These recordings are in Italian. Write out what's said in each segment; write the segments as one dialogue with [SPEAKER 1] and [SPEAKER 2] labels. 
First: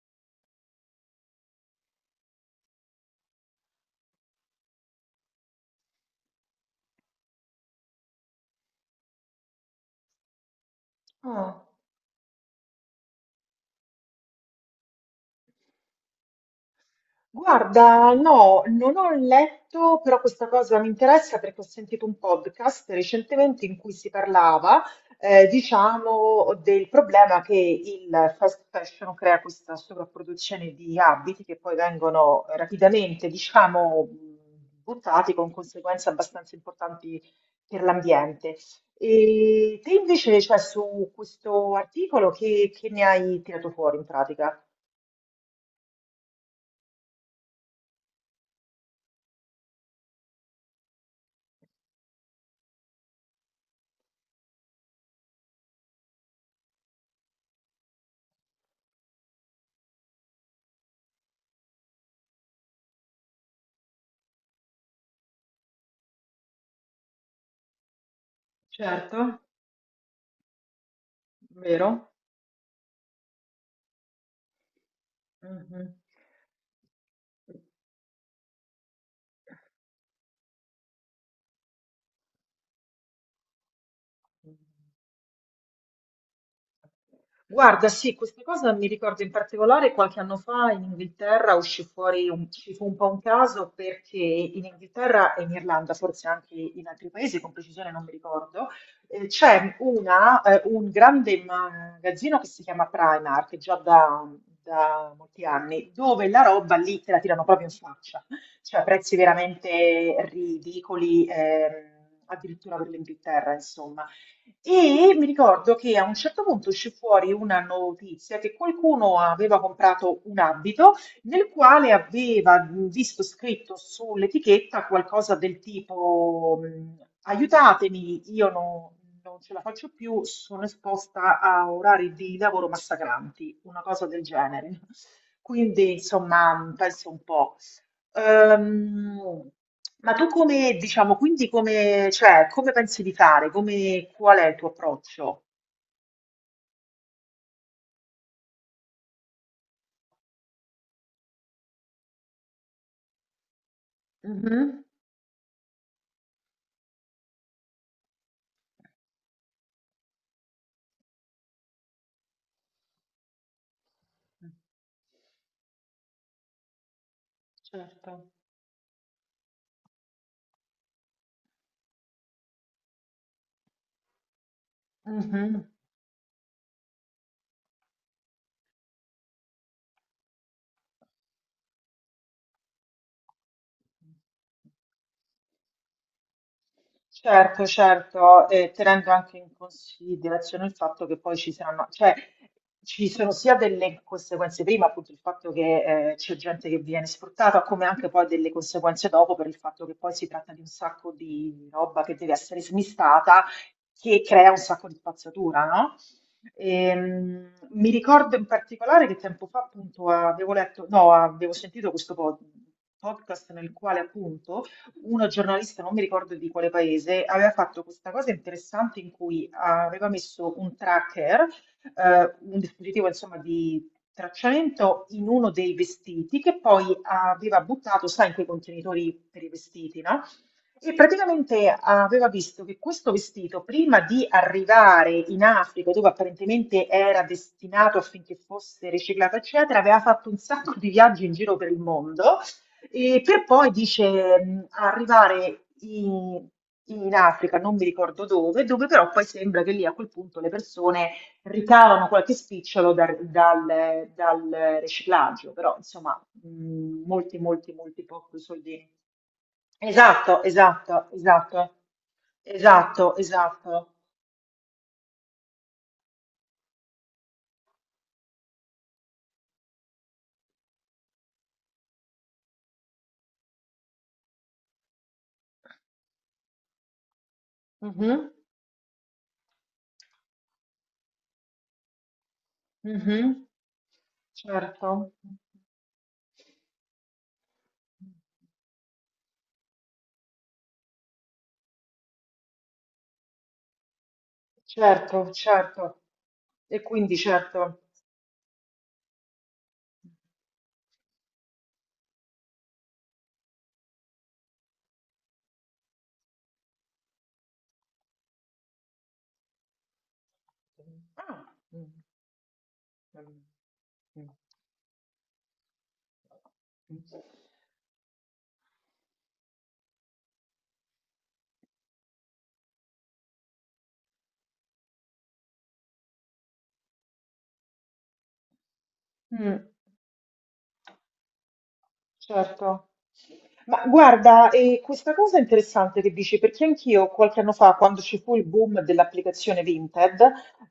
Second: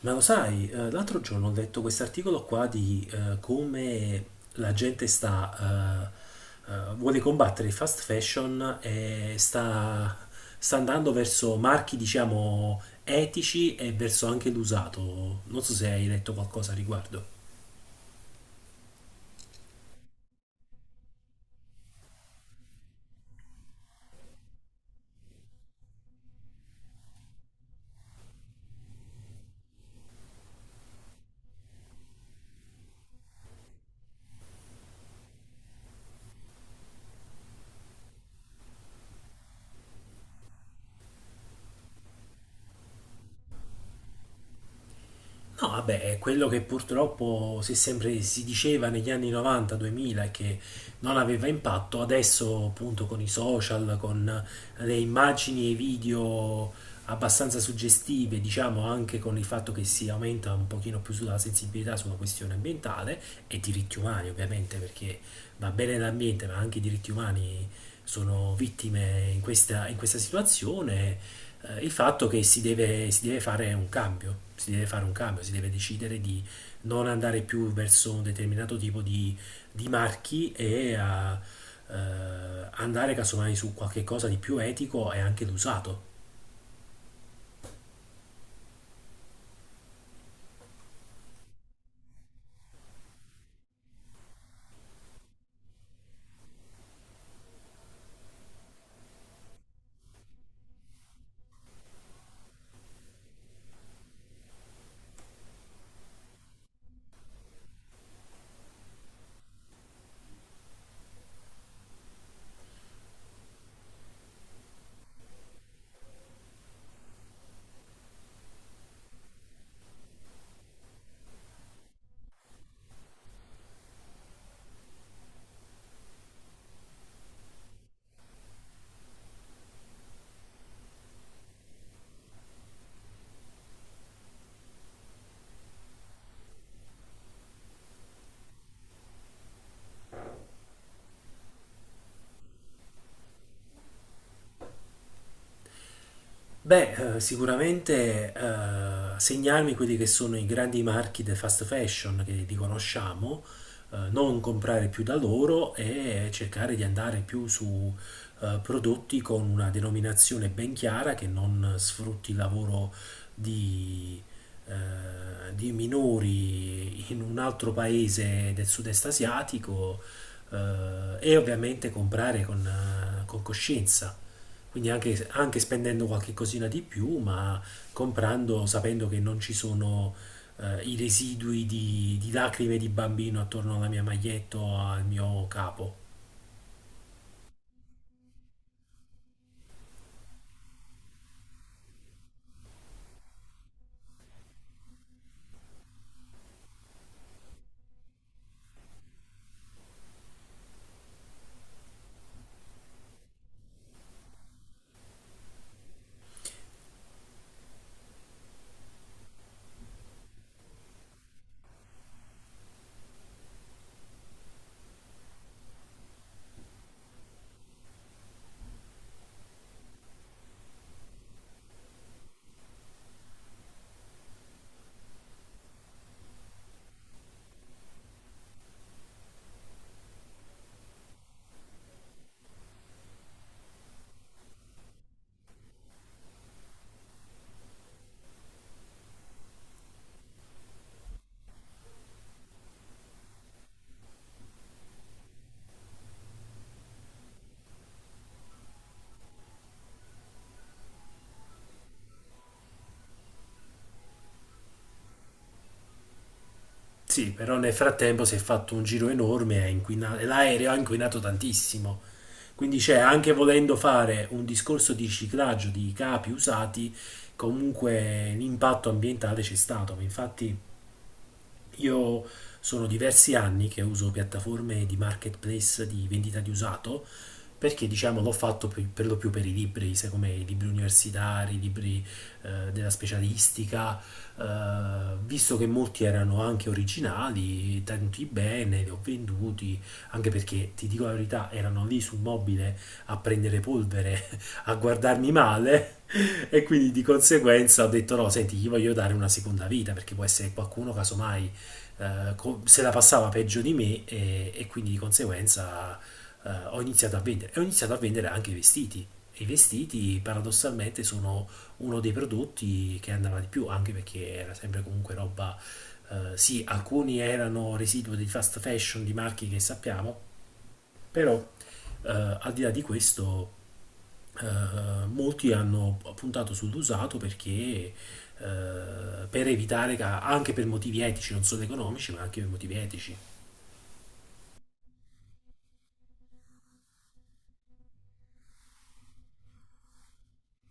[SPEAKER 1] Ma lo sai, l'altro giorno ho letto quest'articolo qua di come la gente sta, vuole combattere il fast fashion e sta andando verso
[SPEAKER 2] Ah,
[SPEAKER 1] marchi, diciamo, etici e verso anche l'usato. Non so se hai letto qualcosa a riguardo.
[SPEAKER 2] guarda, no, non ho letto, però questa cosa mi interessa perché ho sentito un podcast recentemente in cui si parlava, diciamo, del problema che il fast fashion crea questa sovrapproduzione di abiti che poi vengono rapidamente, diciamo, buttati con conseguenze abbastanza importanti per l'ambiente. E te invece, cioè, su questo articolo, che ne hai tirato fuori in pratica?
[SPEAKER 1] No, vabbè, è quello che purtroppo si diceva negli anni 90-2000 che non aveva impatto. Adesso appunto con i social, con le immagini e i video abbastanza suggestive, diciamo anche con il fatto che si aumenta un pochino più sulla sensibilità sulla questione ambientale e diritti umani ovviamente, perché va bene l'ambiente, ma anche i diritti umani sono vittime in
[SPEAKER 2] Certo,
[SPEAKER 1] questa situazione. Il
[SPEAKER 2] vero?
[SPEAKER 1] fatto che si deve fare un cambio, si deve
[SPEAKER 2] Mh-mh.
[SPEAKER 1] decidere di non andare più verso un determinato tipo di marchi e eh, andare casomai su qualche cosa di più etico e anche d'usato.
[SPEAKER 2] Guarda, sì, questa cosa mi ricordo in particolare qualche anno fa in Inghilterra uscì fuori un ci fu un po' un caso perché in Inghilterra e in Irlanda, forse anche in altri paesi, con precisione non mi ricordo, c'è una un grande magazzino che si chiama Primark già da molti anni, dove la roba lì te la tirano proprio in faccia, cioè prezzi veramente ridicoli, addirittura per l'Inghilterra, insomma. E mi ricordo che a un certo punto uscì fuori una notizia che qualcuno aveva comprato un abito nel quale aveva visto scritto sull'etichetta qualcosa del tipo aiutatemi, io non ce la faccio più, sono esposta a orari di lavoro massacranti, una cosa del genere. Quindi, insomma, penso un po'. Ehm, ma tu come, diciamo, cioè, come pensi di fare? Come, qual è il tuo approccio?
[SPEAKER 1] Beh, sicuramente segnarmi quelli che sono i grandi marchi del fast fashion, che li conosciamo, non
[SPEAKER 2] Mhm.
[SPEAKER 1] comprare più da loro e cercare di andare più su prodotti con una denominazione ben chiara, che non sfrutti il lavoro di, di minori in un altro
[SPEAKER 2] Certo.
[SPEAKER 1] paese del sud-est asiatico, e ovviamente comprare con coscienza. Quindi anche
[SPEAKER 2] Mhm.
[SPEAKER 1] spendendo qualche cosina di più, ma comprando sapendo che non ci sono i residui di lacrime di bambino attorno alla mia maglietta o al mio capo.
[SPEAKER 2] Certo, certo, e tenendo anche in considerazione il fatto che poi ci saranno, cioè ci sono sia delle conseguenze prima, appunto il fatto che c'è gente che viene sfruttata, come anche poi delle conseguenze dopo per il fatto che poi si tratta di un sacco di roba che deve essere smistata, che crea un sacco di spazzatura, no? Mi ricordo in particolare che tempo fa appunto avevo letto, no, avevo sentito questo podcast nel quale appunto uno giornalista, non mi ricordo di quale paese, aveva fatto questa cosa interessante in cui aveva messo un tracker, un dispositivo insomma di tracciamento in uno dei vestiti che poi aveva buttato, sai, in quei contenitori per i vestiti, no? E praticamente aveva visto che questo vestito, prima di arrivare in Africa, dove apparentemente era destinato affinché fosse riciclato, eccetera, aveva fatto un sacco di viaggi in giro per il mondo e per poi dice arrivare in Africa, non mi ricordo dove, dove però poi sembra che lì a quel punto le persone ricavano qualche spicciolo dal riciclaggio, però insomma
[SPEAKER 1] Sì,
[SPEAKER 2] molti,
[SPEAKER 1] però nel
[SPEAKER 2] molti, molti
[SPEAKER 1] frattempo si è
[SPEAKER 2] pochi
[SPEAKER 1] fatto un
[SPEAKER 2] soldi.
[SPEAKER 1] giro enorme e
[SPEAKER 2] Esatto,
[SPEAKER 1] l'aereo ha
[SPEAKER 2] esatto,
[SPEAKER 1] inquinato
[SPEAKER 2] esatto,
[SPEAKER 1] tantissimo. Quindi c'è,
[SPEAKER 2] esatto,
[SPEAKER 1] anche volendo
[SPEAKER 2] esatto.
[SPEAKER 1] fare un discorso di riciclaggio di capi usati, comunque l'impatto ambientale c'è stato. Infatti io sono diversi anni che uso piattaforme di marketplace di vendita di usato, perché diciamo
[SPEAKER 2] Mhm,
[SPEAKER 1] l'ho fatto per lo più per i libri, sai, come i libri universitari, i libri della
[SPEAKER 2] mhm.
[SPEAKER 1] specialistica,
[SPEAKER 2] Certo,
[SPEAKER 1] visto che molti erano anche originali, tenuti bene, li ho venduti, anche perché ti dico la verità, erano lì sul mobile a prendere polvere, a
[SPEAKER 2] certo,
[SPEAKER 1] guardarmi
[SPEAKER 2] certo.
[SPEAKER 1] male e
[SPEAKER 2] E
[SPEAKER 1] quindi di
[SPEAKER 2] quindi certo.
[SPEAKER 1] conseguenza ho detto: no, senti, gli voglio dare una seconda vita, perché può essere qualcuno casomai se la passava peggio di me e quindi di conseguenza ho iniziato a vendere. E ho iniziato a vendere anche i vestiti. E i vestiti paradossalmente sono
[SPEAKER 2] Ah, mm,
[SPEAKER 1] uno dei prodotti che andava
[SPEAKER 2] mm,
[SPEAKER 1] di più, anche
[SPEAKER 2] mm,
[SPEAKER 1] perché era sempre comunque roba... sì, alcuni
[SPEAKER 2] mm.
[SPEAKER 1] erano residuo di fast fashion di marchi che sappiamo, però al di là di questo molti hanno puntato sull'usato, perché per
[SPEAKER 2] Mm,
[SPEAKER 1] evitare, anche per motivi etici, non solo economici, ma anche per motivi
[SPEAKER 2] certo.
[SPEAKER 1] etici.
[SPEAKER 2] Ma guarda, e questa cosa è interessante che dici, perché anch'io qualche anno fa, quando ci fu il boom dell'applicazione Vinted,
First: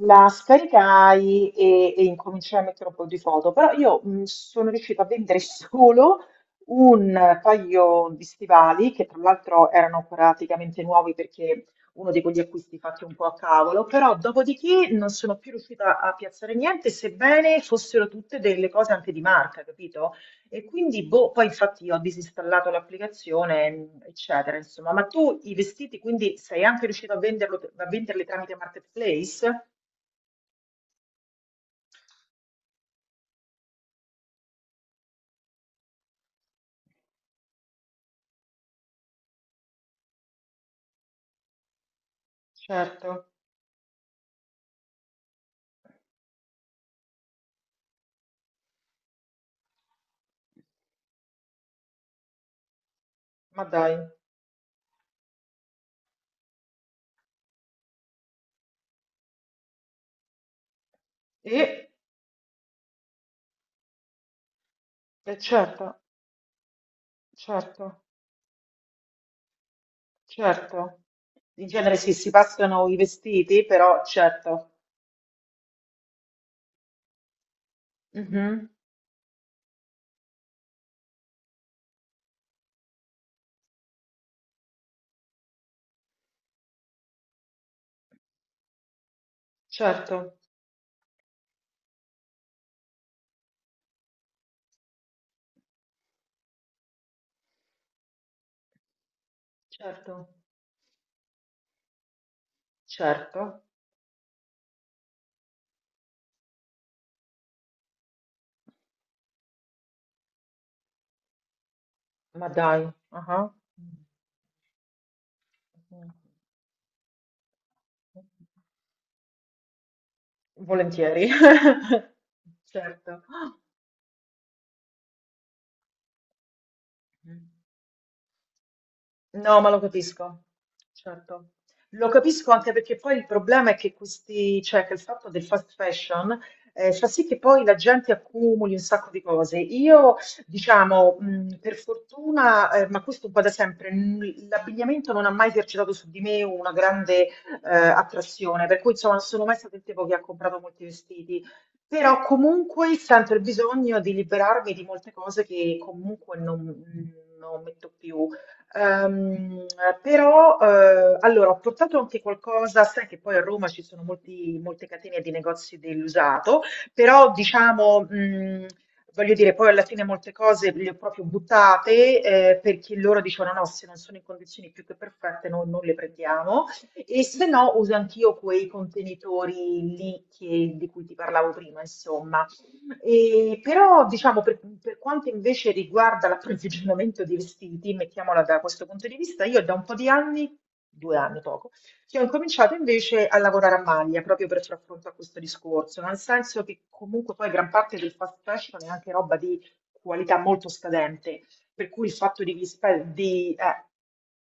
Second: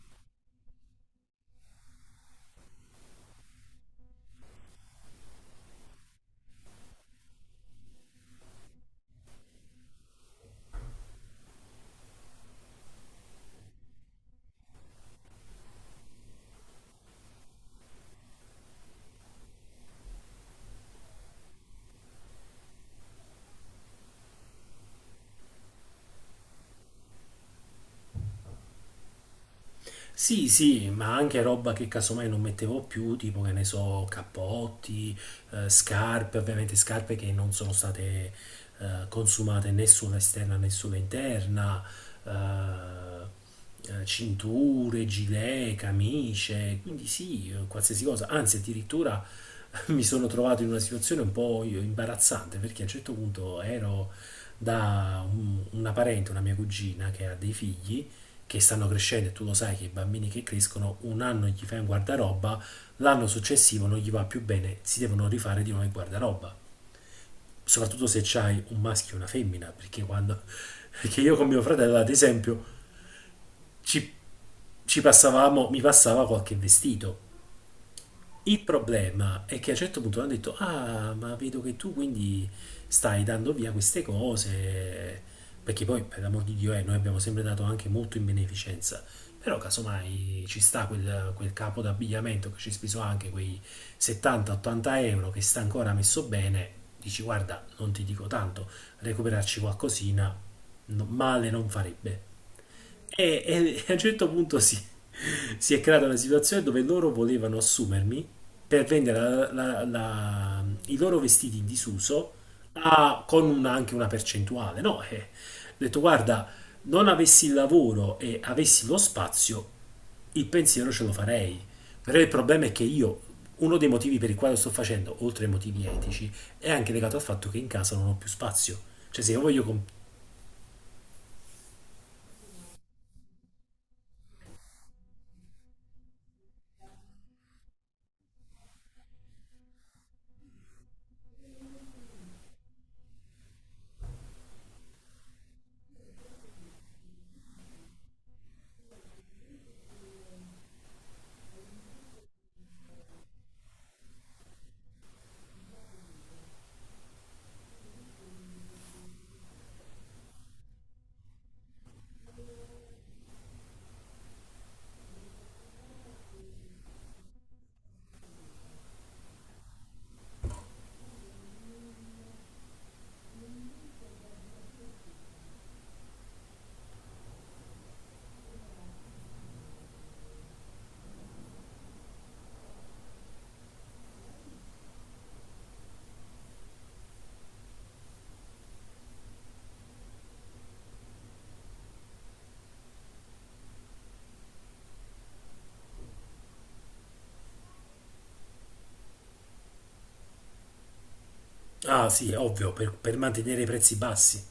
[SPEAKER 2] la scaricai e incominciai a mettere un po' di foto, però io sono riuscita a vendere solo un paio di stivali, che tra l'altro erano praticamente nuovi perché uno di quegli acquisti fatti un po' a cavolo, però dopodiché non sono più riuscita a piazzare niente, sebbene fossero tutte delle cose anche di marca, capito? E quindi, boh, poi infatti io ho disinstallato l'applicazione, eccetera, insomma. Ma tu i vestiti, quindi sei anche riuscito a venderlo, a venderli tramite Marketplace?
[SPEAKER 1] Sì, sì, ma anche roba che casomai non mettevo più, tipo che ne so, cappotti, scarpe, ovviamente scarpe che non sono state consumate né sulla esterna né sulla interna,
[SPEAKER 2] Certo,
[SPEAKER 1] eh, cinture, gilet, camicie, quindi sì, qualsiasi cosa. Anzi, addirittura mi sono trovato in una situazione un po' imbarazzante, perché a un certo punto
[SPEAKER 2] ma dai.
[SPEAKER 1] ero da una parente, una mia cugina che ha dei figli che stanno crescendo, e tu lo sai che i bambini che crescono un anno gli fai un
[SPEAKER 2] E,
[SPEAKER 1] guardaroba, l'anno successivo non gli va più bene, si devono
[SPEAKER 2] e
[SPEAKER 1] rifare di
[SPEAKER 2] certo,
[SPEAKER 1] nuovo il guardaroba.
[SPEAKER 2] certo,
[SPEAKER 1] Soprattutto se c'hai un maschio e una femmina, perché quando
[SPEAKER 2] certo.
[SPEAKER 1] perché io con mio
[SPEAKER 2] In genere
[SPEAKER 1] fratello, ad
[SPEAKER 2] sì, si
[SPEAKER 1] esempio,
[SPEAKER 2] passano i vestiti, però
[SPEAKER 1] ci,
[SPEAKER 2] certo.
[SPEAKER 1] ci passavamo, mi passava qualche vestito. Il
[SPEAKER 2] Mhm.
[SPEAKER 1] problema è che a un certo punto hanno detto: ah, ma vedo che tu quindi stai dando via queste cose. Perché poi, per l'amor di Dio, noi abbiamo sempre dato anche molto in beneficenza. Però,
[SPEAKER 2] Certo,
[SPEAKER 1] casomai ci sta quel capo d'abbigliamento che ci ha speso anche quei 70-80 euro, che sta ancora messo bene. Dici: guarda, non ti dico tanto, recuperarci
[SPEAKER 2] certo,
[SPEAKER 1] qualcosina male non farebbe. E,
[SPEAKER 2] certo,
[SPEAKER 1] e a un certo punto si è creata una situazione dove loro volevano assumermi per vendere i loro vestiti in disuso,
[SPEAKER 2] ma dai. Ah.
[SPEAKER 1] con anche una percentuale. No, eh. Ho detto: guarda, non avessi il lavoro e avessi lo spazio, il pensiero ce lo
[SPEAKER 2] Volentieri.
[SPEAKER 1] farei. Però il problema è che io,
[SPEAKER 2] Certo.
[SPEAKER 1] uno dei motivi per il quale lo sto facendo, oltre ai motivi etici, è anche legato al fatto che in casa non ho più spazio. Cioè, se io
[SPEAKER 2] No,
[SPEAKER 1] voglio...
[SPEAKER 2] ma lo capisco, certo. Lo capisco anche perché poi il problema è che questi, cioè che il fatto del fast fashion fa sì che poi la gente accumuli un sacco di cose. Io, diciamo, per fortuna, ma questo un po' da sempre, l'abbigliamento non ha mai esercitato su di me una grande attrazione, per cui insomma non sono mai stato il tipo che ha comprato molti vestiti. Però comunque sento il bisogno di liberarmi di molte cose che comunque non, non metto più. Ehm, però, allora, ho portato anche qualcosa, sai che poi a Roma ci sono molte catene di negozi dell'usato, però diciamo, voglio dire, poi alla fine molte cose le ho proprio buttate, perché loro dicevano no, se non sono in condizioni più che perfette noi non le prendiamo, e se no uso anch'io quei contenitori lì di cui ti parlavo prima, insomma. E però, diciamo, per quanto invece riguarda l'approvvigionamento di vestiti, mettiamola da questo punto di vista, io da un po' di anni, due anni poco, che ho incominciato invece a lavorare a maglia proprio per far fronte a questo discorso, nel senso che comunque poi gran parte del fast fashion è anche roba di qualità molto scadente, per cui
[SPEAKER 1] ah
[SPEAKER 2] il
[SPEAKER 1] sì,
[SPEAKER 2] fatto di,
[SPEAKER 1] ovvio, per mantenere i prezzi bassi.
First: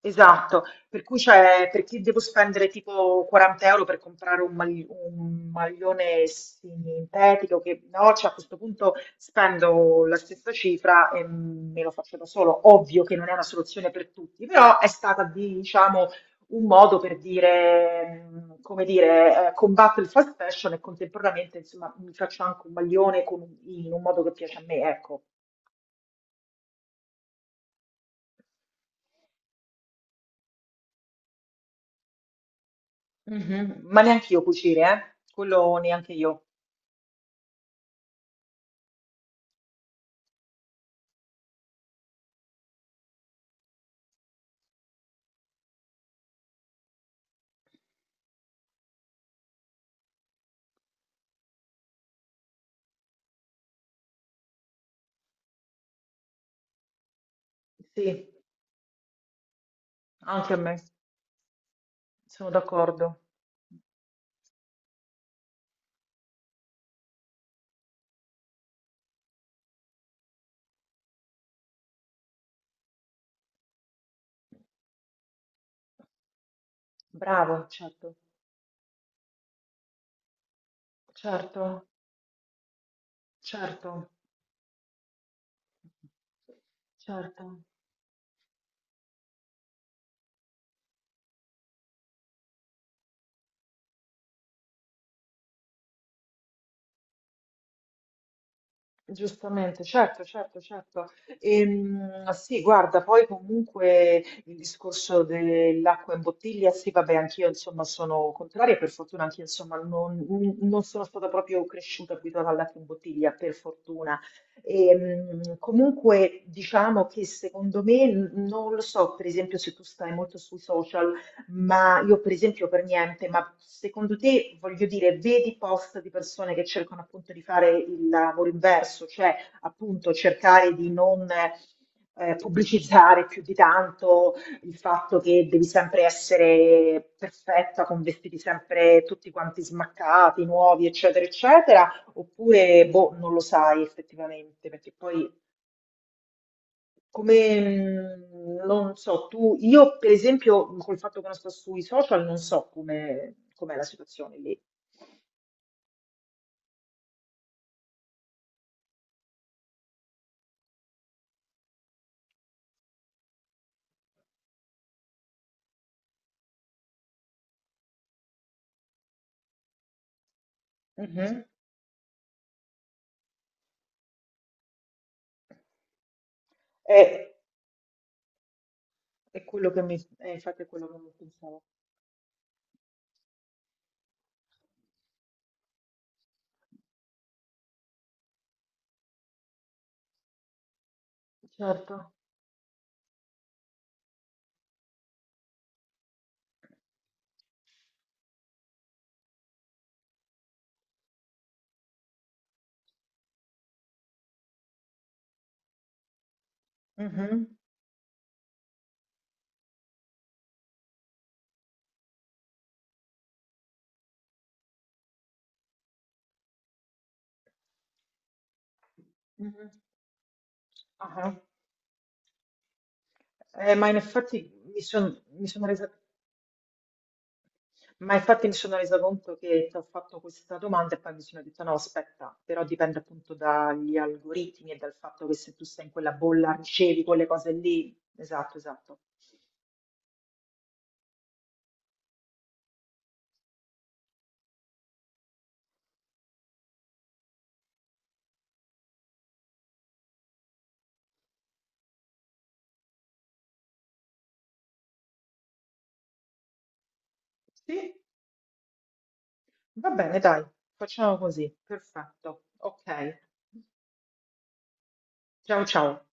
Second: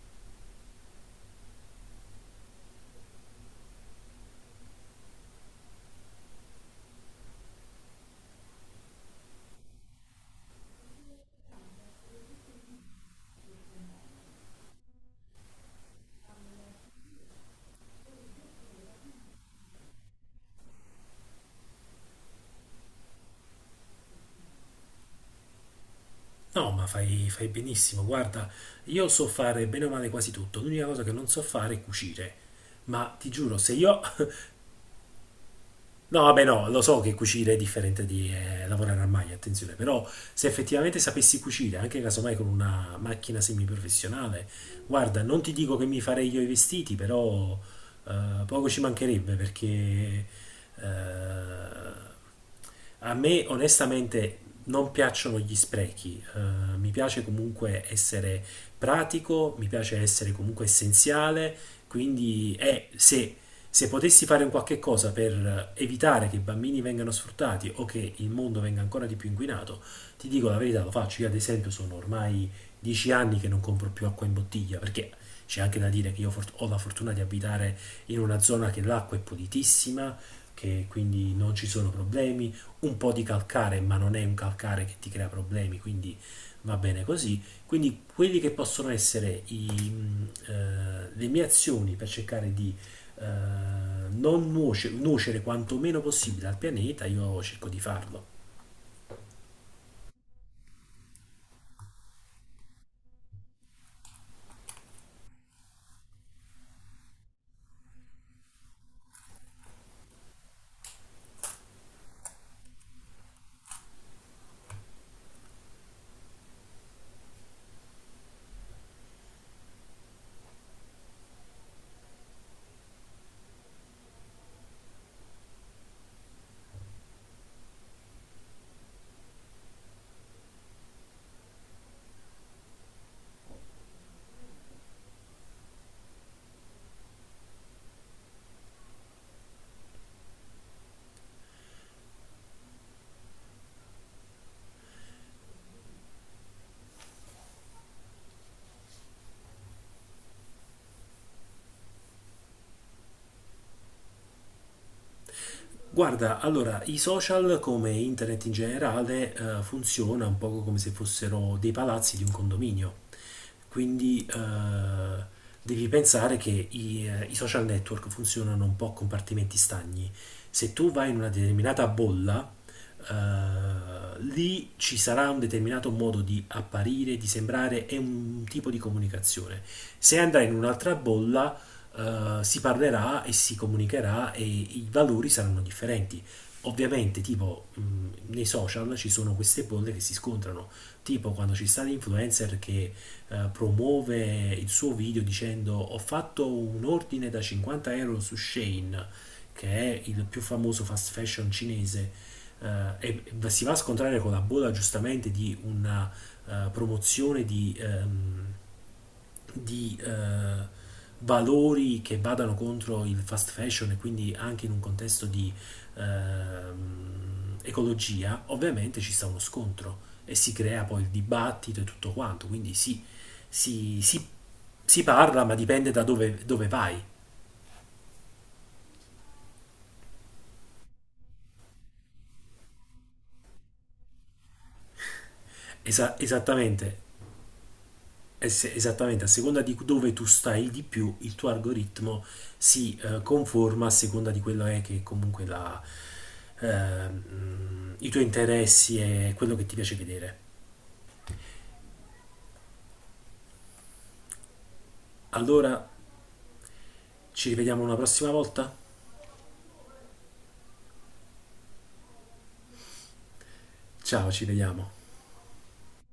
[SPEAKER 2] esatto, per cui c'è, perché devo spendere tipo 40 euro per comprare un maglione sintetico, che no, cioè a questo punto spendo la stessa cifra e me lo faccio da solo. Ovvio che non è una soluzione per tutti, però è stata, diciamo, un modo per dire, come dire, combatto il fast fashion e contemporaneamente, insomma, mi faccio anche un maglione con in un modo che piace a me, ecco.
[SPEAKER 1] No, ma fai, fai benissimo. Guarda, io so fare bene o male quasi tutto. L'unica cosa che non so fare è cucire. Ma ti giuro, se
[SPEAKER 2] Mhm.
[SPEAKER 1] io
[SPEAKER 2] Ma neanche io cucire, eh? Quello neanche
[SPEAKER 1] no,
[SPEAKER 2] io.
[SPEAKER 1] vabbè, no, lo so che cucire è differente di lavorare al maglia, attenzione, però se effettivamente sapessi cucire, anche casomai con una macchina semiprofessionale, guarda, non ti dico che mi farei io i vestiti, però poco ci mancherebbe, perché eh, a me onestamente non piacciono gli sprechi, mi piace comunque
[SPEAKER 2] Sì.
[SPEAKER 1] essere pratico, mi piace essere
[SPEAKER 2] Anche a
[SPEAKER 1] comunque
[SPEAKER 2] me,
[SPEAKER 1] essenziale,
[SPEAKER 2] sono
[SPEAKER 1] quindi
[SPEAKER 2] d'accordo.
[SPEAKER 1] se potessi fare un qualche cosa per evitare che i bambini vengano sfruttati o che il mondo venga ancora di più inquinato, ti dico la verità, lo faccio. Io ad esempio sono ormai 10 anni che non compro più acqua in bottiglia, perché c'è anche da dire che io ho la fortuna di
[SPEAKER 2] Bravo,
[SPEAKER 1] abitare
[SPEAKER 2] certo,
[SPEAKER 1] in una zona che l'acqua è pulitissima, che quindi non
[SPEAKER 2] certo,
[SPEAKER 1] ci sono problemi, un po' di calcare, ma
[SPEAKER 2] certo,
[SPEAKER 1] non è un calcare che ti crea problemi, quindi va bene così.
[SPEAKER 2] certo.
[SPEAKER 1] Quindi quelli che possono essere le mie azioni per cercare di non nuocere quanto meno possibile al pianeta, io cerco di farlo.
[SPEAKER 2] Giustamente, certo, certo, certo. Sì, guarda, poi comunque il discorso dell'acqua in bottiglia, sì, vabbè, anch'io insomma sono contraria, per fortuna anch'io insomma non, non sono stata proprio cresciuta abituata all'acqua in bottiglia, per fortuna. Comunque diciamo che secondo me, non lo so, per esempio se tu stai molto sui social, ma io per esempio per niente, ma secondo te, voglio dire, vedi post di persone che cercano appunto di fare il lavoro inverso, cioè appunto cercare di non pubblicizzare più di tanto il fatto che devi sempre essere perfetta, con vestiti sempre tutti quanti smaccati, nuovi, eccetera, eccetera, oppure boh, non lo sai effettivamente, perché poi come, non so, tu, io per esempio, col fatto che non sto sui social, non so come, com'è la situazione lì.
[SPEAKER 1] Guarda, allora, i social come internet in generale funziona un poco come se fossero dei palazzi di un condominio. Quindi devi pensare che i social network funzionano un po' a compartimenti stagni. Se tu vai in una
[SPEAKER 2] Mhm.
[SPEAKER 1] determinata bolla, lì ci sarà un determinato modo di apparire, di
[SPEAKER 2] È,
[SPEAKER 1] sembrare e un tipo di
[SPEAKER 2] è
[SPEAKER 1] comunicazione.
[SPEAKER 2] quello che mi,
[SPEAKER 1] Se andrai in
[SPEAKER 2] infatti è quello
[SPEAKER 1] un'altra
[SPEAKER 2] che mi
[SPEAKER 1] bolla,
[SPEAKER 2] pensavo.
[SPEAKER 1] si parlerà e si comunicherà e i valori saranno differenti. Ovviamente, tipo, nei social ci sono queste bolle che si scontrano, tipo quando ci sta
[SPEAKER 2] Certo.
[SPEAKER 1] l'influencer che promuove il suo video dicendo: ho fatto un ordine da 50 euro su Shane, che è il più famoso fast fashion cinese, e si va a scontrare con la bolla, giustamente, di una promozione
[SPEAKER 2] Mhm.
[SPEAKER 1] di valori che vadano contro il fast fashion e quindi anche in un contesto di ecologia, ovviamente ci sta uno
[SPEAKER 2] Mhm.
[SPEAKER 1] scontro e si crea poi il
[SPEAKER 2] Ah,
[SPEAKER 1] dibattito e tutto quanto. Quindi sì,
[SPEAKER 2] ma in
[SPEAKER 1] si, si-
[SPEAKER 2] effetti
[SPEAKER 1] si parla,
[SPEAKER 2] mi
[SPEAKER 1] ma
[SPEAKER 2] sono
[SPEAKER 1] dipende
[SPEAKER 2] resa,
[SPEAKER 1] dove vai.
[SPEAKER 2] ma infatti mi sono resa conto che ti ho fatto questa domanda e poi mi sono detto no, aspetta, però dipende appunto dagli algoritmi e dal fatto che se tu sei in quella bolla
[SPEAKER 1] Esattamente.
[SPEAKER 2] ricevi quelle cose lì. Esatto, esatto.
[SPEAKER 1] Esattamente, a seconda di dove tu stai di più, il tuo algoritmo si conforma a seconda di quello è che comunque i tuoi interessi e quello che ti piace vedere. Allora, ci rivediamo una
[SPEAKER 2] Sì,
[SPEAKER 1] prossima volta?
[SPEAKER 2] va bene, dai, facciamo così. Perfetto. Ok.
[SPEAKER 1] Ciao, ci vediamo.
[SPEAKER 2] Ciao ciao.